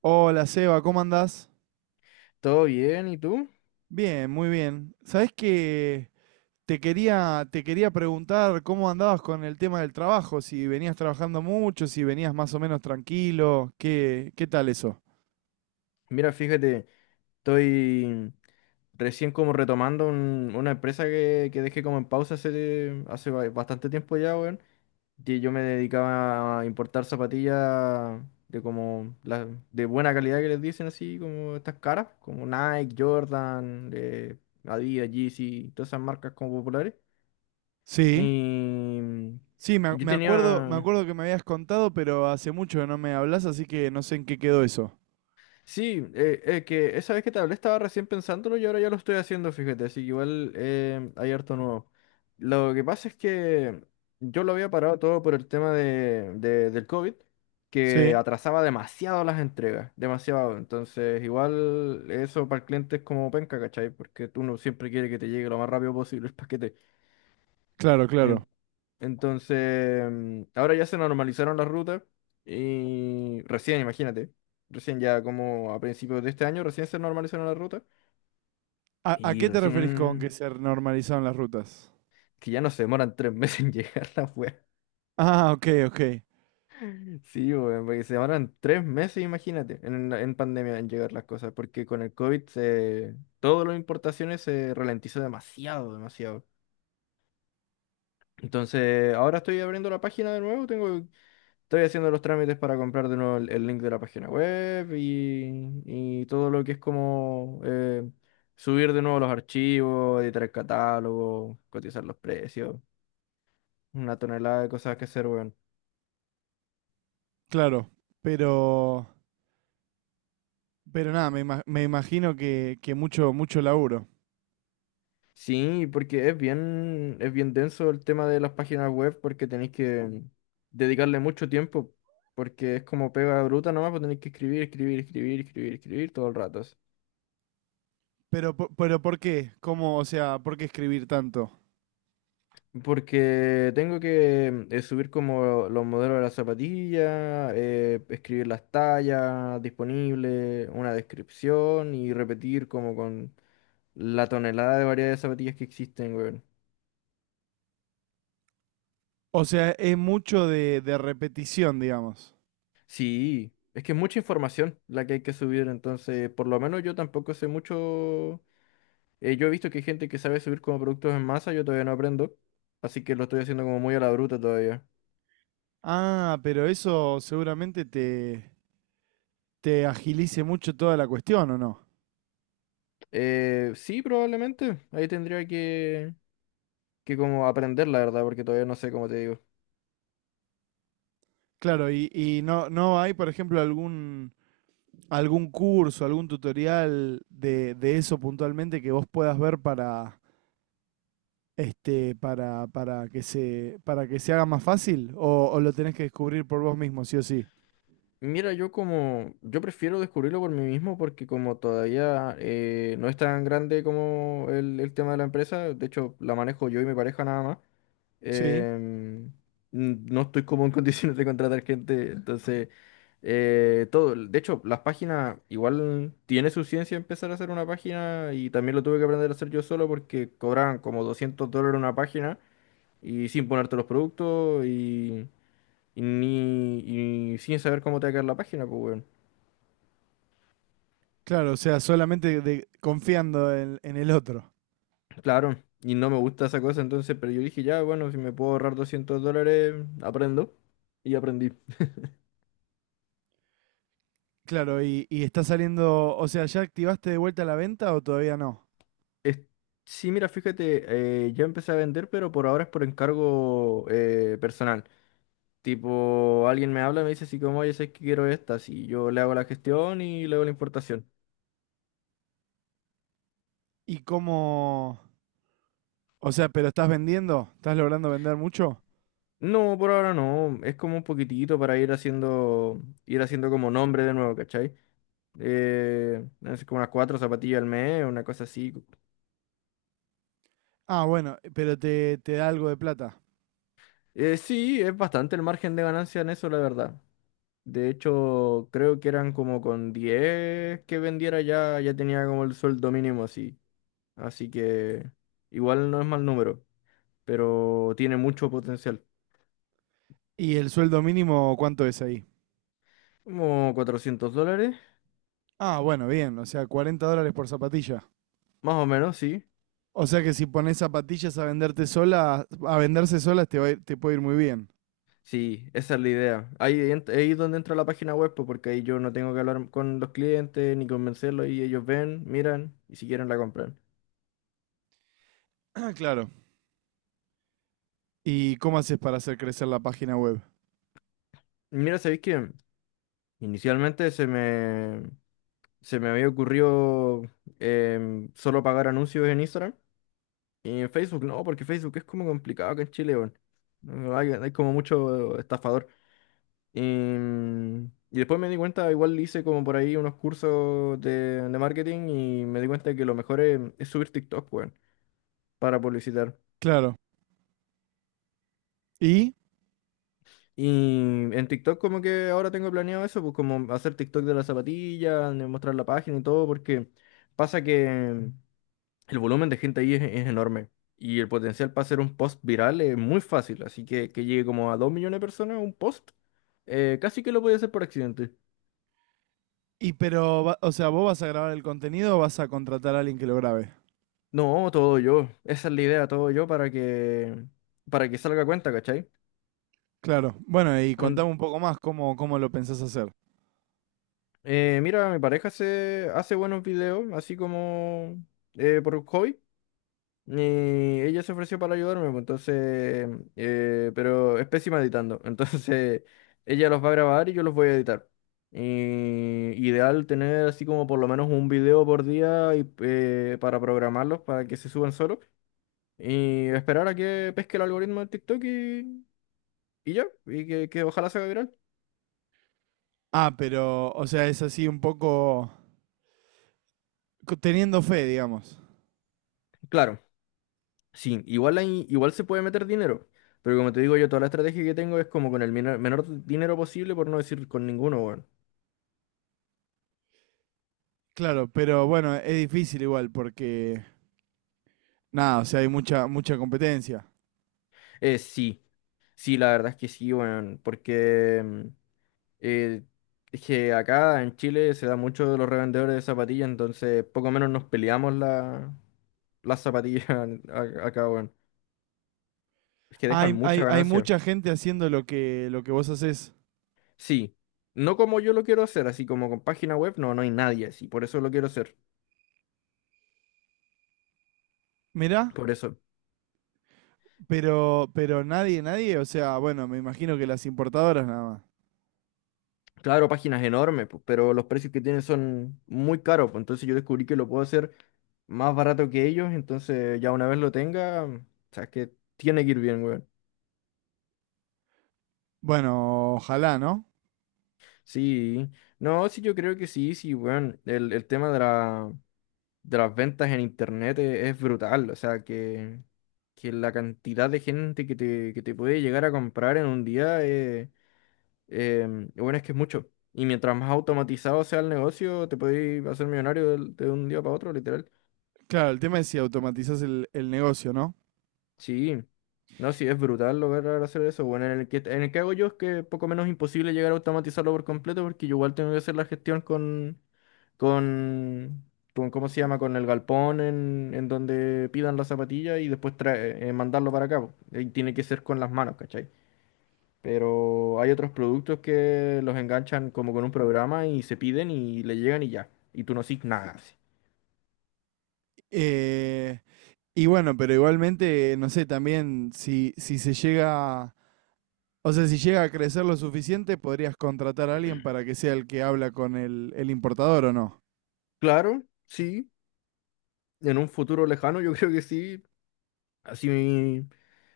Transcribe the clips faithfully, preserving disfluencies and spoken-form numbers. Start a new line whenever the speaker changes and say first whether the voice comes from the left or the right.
right: Hola Seba, ¿cómo andás?
left: ¿Todo bien? ¿Y tú?
right: Bien, muy bien. Sabés que te quería, te quería preguntar cómo andabas con el tema del trabajo, si venías trabajando mucho, si venías más o menos tranquilo, ¿qué, qué tal eso?
left: Mira, fíjate, estoy recién como retomando un- una empresa que, que dejé como en pausa hace, hace ba- bastante tiempo ya, weón. Que yo me dedicaba a importar zapatillas de como la- de buena calidad que les dicen así, como estas caras, como Nike, Jordan, eh, Adidas, Yeezy, todas esas marcas como populares.
right: Sí. Sí, me,
left: Y
right: ac-
left: yo
right: me acuerdo, me
left: tenía.
right: acuerdo que me habías contado, pero hace mucho que no me hablas, así que no sé en qué quedó eso.
left: Sí, eh, eh, que esa vez que te hablé estaba recién pensándolo y ahora ya lo estoy haciendo, fíjate, así que igual eh, hay harto nuevo. Lo que pasa es que yo lo había parado todo por el tema de, de- del COVID, que
right: Sí,
left: atrasaba demasiado las entregas, demasiado. Entonces, igual eso para el cliente es como penca, ¿cachai? Porque tú no siempre quieres que te llegue lo más rápido posible el paquete.
right: claro, claro.
left: En- entonces, mm, ahora ya se normalizaron las rutas y recién, imagínate, recién ya como a principios de este año, recién se normalizaron las rutas
right: ¿A, a
left: y
right: qué te referís con que
left: recién
right: se normalizaron las rutas?
left: que ya no se demoran tres meses en llegar la wea.
right: Ah, ok, ok,
left: Sí, weón, porque se demoran tres meses, imagínate, en, la- en pandemia en llegar las cosas, porque con el COVID se, todas las importaciones se ralentizó demasiado, demasiado. Entonces, ahora estoy abriendo la página de nuevo. Tengo Estoy haciendo los trámites para comprar de nuevo el, el link de la página web y, y todo lo que es como eh, subir de nuevo los archivos, editar el catálogo, cotizar los precios, una tonelada de cosas que hacer, weón.
right: claro. Pero Pero nada, me, ima- me imagino que, que mucho, mucho laburo.
left: Sí, porque es bien, es bien denso el tema de las páginas web porque tenéis que dedicarle mucho tiempo, porque es como pega bruta nomás, pues tenéis que escribir, escribir, escribir, escribir, escribir todo el rato.
right: Pero, po- pero ¿por qué? ¿Cómo, o sea, por qué escribir tanto?
left: Porque tengo que eh, subir como los modelos de las zapatillas, eh, escribir las tallas disponibles, una descripción y repetir como con la tonelada de variedad de zapatillas que existen, weón.
right: O sea, es mucho de, de repetición, digamos.
left: Sí, es que es mucha información la que hay que subir, entonces por lo menos yo tampoco sé mucho. eh, yo he visto que hay gente que sabe subir como productos en masa, yo todavía no aprendo, así que lo estoy haciendo como muy a la bruta todavía.
right: Ah, pero eso seguramente te, te agilice mucho toda la cuestión, ¿o no?
left: Eh, sí, probablemente, ahí tendría que que como aprender, la verdad, porque todavía no sé cómo te digo.
right: Claro, y, y no, no hay, por ejemplo, algún, algún curso, algún tutorial de, de eso puntualmente que vos puedas ver para, este, para, para que se, ¿para que se haga más fácil? ¿O, o lo tenés que descubrir por vos mismo, sí o sí?
left: Mira, yo como, yo prefiero descubrirlo por mí mismo porque como todavía eh, no es tan grande como el, el tema de la empresa, de hecho la manejo yo y mi pareja nada más,
right: Sí,
left: em, n- no estoy como en condiciones de contratar gente, entonces eh, todo, de hecho las páginas igual tiene su ciencia empezar a hacer una página y también lo tuve que aprender a hacer yo solo porque cobraban como doscientos dólares una página y sin ponerte los productos. Y, ni, y sin saber cómo te va a quedar la página, pues, weón.
right: claro, o sea, solamente de- confiando en, en el otro.
left: Claro, y no me gusta esa cosa, entonces, pero yo dije, ya, bueno, si me puedo ahorrar doscientos dólares, aprendo. Y aprendí.
right: Claro, y, y está saliendo, o sea, ¿ya activaste de vuelta la venta o todavía no?
left: Es- sí, mira, fíjate, eh, ya empecé a vender, pero por ahora es por encargo eh, personal. Tipo, alguien me habla, me dice así como, oye, sé que quiero estas, y yo le hago la gestión y le hago la importación.
right: ¿Y cómo? O sea, ¿pero estás vendiendo? ¿Estás logrando vender mucho?
left: No, por ahora no, es como un poquitito para ir haciendo, ir haciendo como nombre de nuevo, ¿cachai? eh, no sé, como unas cuatro zapatillas al mes, una cosa así.
right: Ah, bueno, pero te, te da algo de plata.
left: Eh, sí, es bastante el margen de ganancia en eso, la verdad. De hecho, creo que eran como con diez que vendiera ya, ya tenía como el sueldo mínimo así. Así que igual no es mal número, pero tiene mucho potencial.
right: ¿Y el sueldo mínimo cuánto es ahí?
left: Como cuatrocientos dólares,
right: Ah, bueno, bien, o sea, cuarenta dólares por zapatilla.
left: más o menos, sí.
right: O sea que si pones zapatillas a venderte sola, a venderse solas te va a ir- te puede ir muy bien.
left: Sí, esa es la idea. Ahí, ent- ahí es donde entra la página web, pues, porque ahí yo no tengo que hablar con los clientes ni convencerlos y ellos ven, miran y si quieren la compran.
right: Ah, claro. ¿Y cómo haces para hacer crecer la página web?
left: Mira, sabéis que inicialmente se me, se me había ocurrido em, solo pagar anuncios en Instagram y en Facebook no, porque Facebook es como complicado acá en Chile, weón. No, Hay, hay como mucho estafador. Y, mm, y después me di cuenta, igual hice como por ahí unos cursos de, de marketing y me di cuenta que lo mejor es, es subir TikTok, weón, para publicitar.
right: Claro. ¿Y?
left: Y en TikTok como que ahora tengo planeado eso, pues como hacer TikTok de las zapatillas, de mostrar la página y todo, porque pasa que el volumen de gente ahí es, es enorme y el potencial para hacer un post viral es muy fácil, así que que llegue como a dos millones de personas un post, eh, casi que lo podía hacer por accidente.
right: Y pero, va- o sea, ¿vos vas a grabar el contenido o vas a contratar a alguien que lo grabe?
left: No, todo yo, esa es la idea, todo yo para que, para que salga a cuenta, ¿cachai?
right: Claro. Bueno, y
left: Ond-
right: contame un poco más cómo, cómo lo pensás hacer.
left: eh, mira, mi pareja hace, hace buenos videos, así como eh, por hobby. Y ella se ofreció para ayudarme, pues, entonces, eh, pero es pésima editando. Entonces, ella los va a grabar y yo los voy a editar. Y ideal tener así como por lo menos un video por día y, eh, para programarlos, para que se suban solos. Y esperar a que pesque el algoritmo de TikTok y, y ya, y que, que ojalá se haga viral.
right: Ah, pero, o sea, es así un poco co- teniendo fe, digamos.
left: Claro, sí, igual, hay- igual se puede meter dinero. Pero como te digo yo, toda la estrategia que tengo es como con el minor- menor dinero posible, por no decir con ninguno, weón.
right: Claro, pero bueno, es difícil igual porque, nada, o sea, hay mucha, mucha competencia.
left: Eh, sí. Sí, la verdad es que sí, weón, porque mm, eh, es que acá en Chile se da mucho de los revendedores de zapatillas, entonces poco menos nos peleamos la, las zapatillas a- acá, weón. Es que dejan
right: Hay, hay,
left: mucha
right: hay
left: ganancia.
right: mucha gente haciendo lo que, lo que vos haces.
left: Sí, no como yo lo quiero hacer, así como con página web, no, no hay nadie así, por eso lo quiero hacer,
right: Mirá,
left: por eso.
right: pero, pero nadie, nadie, o sea, bueno, me imagino que las importadoras nada más.
left: Claro, páginas enormes, pues. Pero los precios que tienen son muy caros, pues, entonces yo descubrí que lo puedo hacer más barato que ellos, entonces ya una vez lo tenga, o sea, es que tiene que ir bien, weón.
right: Bueno, ojalá, ¿no?
left: Sí, no, sí, yo creo que sí, sí, bueno, el, el tema de la, de las ventas en internet e- es, brutal, o sea, que, que la cantidad de gente que te, que te puede llegar a comprar en un día, eh, em, bueno, es que es mucho, y mientras más automatizado sea el negocio, te puedes hacer millonario del- de, un día para otro, literal.
right: Claro, el tema es si automatizás el, el negocio, ¿no?
left: Sí, no, sí, es brutal lograr hacer eso. Bueno, en el que, en el que hago yo es que poco menos imposible llegar a automatizarlo por completo porque yo igual tengo que hacer la gestión con, con, con ¿cómo se llama? Con el galpón en, en donde pidan la zapatilla y después trae- eh, mandarlo para acá. Po. Y tiene que ser con las manos, ¿cachai? Pero hay otros productos que los enganchan como con un programa y se piden y le llegan y ya. Y tú no haces nada. Así.
right: Eh, y bueno, pero igualmente, no sé, también si, si se llega, o sea, si llega a crecer lo suficiente, podrías contratar a alguien para que sea el que habla con el, el importador o no.
left: Claro, sí. En un futuro lejano yo creo que sí. Así me,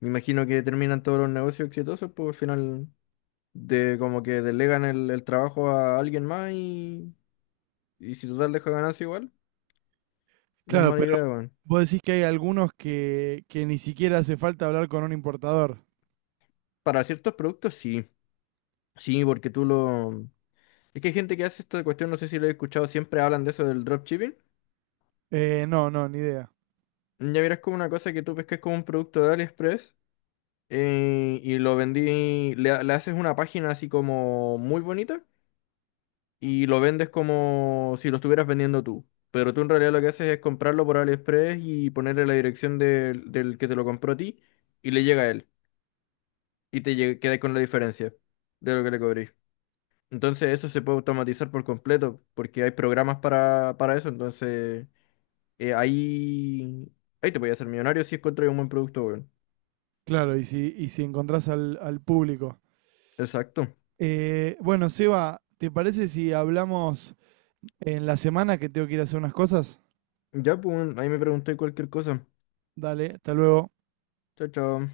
left: me imagino que terminan todos los negocios exitosos, pues al final de como que delegan el, el trabajo a alguien más y, y si total deja ganancia igual, no es
right: Claro,
left: mala
right: pero
left: idea, weón.
right: vos decís que hay algunos que, que ni siquiera hace falta hablar con un importador.
left: Para ciertos productos sí, sí, porque tú lo... Es que hay gente que hace esta cuestión, no sé si lo he escuchado, siempre hablan de eso del dropshipping.
right: Eh, no, no, ni idea.
left: Ya verás como una cosa que tú pescas como un producto de AliExpress eh, y lo vendí, le, le haces una página así como muy bonita, y lo vendes como si lo estuvieras vendiendo tú. Pero tú en realidad lo que haces es comprarlo por AliExpress y ponerle la dirección del, del que te lo compró a ti y le llega a él. Y te lle- quedas con la diferencia de lo que le cobrís. Entonces eso se puede automatizar por completo porque hay programas para, para eso. Entonces eh, ahí, ahí te voy a hacer millonario si encuentras un buen producto, weón.
right: Claro, y si, y si encontrás al, al público.
left: Exacto.
right: Eh, bueno, Seba, ¿te parece si hablamos en la semana que tengo que ir a hacer unas cosas?
left: Ya, pues, weón, ahí me pregunté cualquier cosa.
right: Dale, hasta luego.
left: Chao, chao.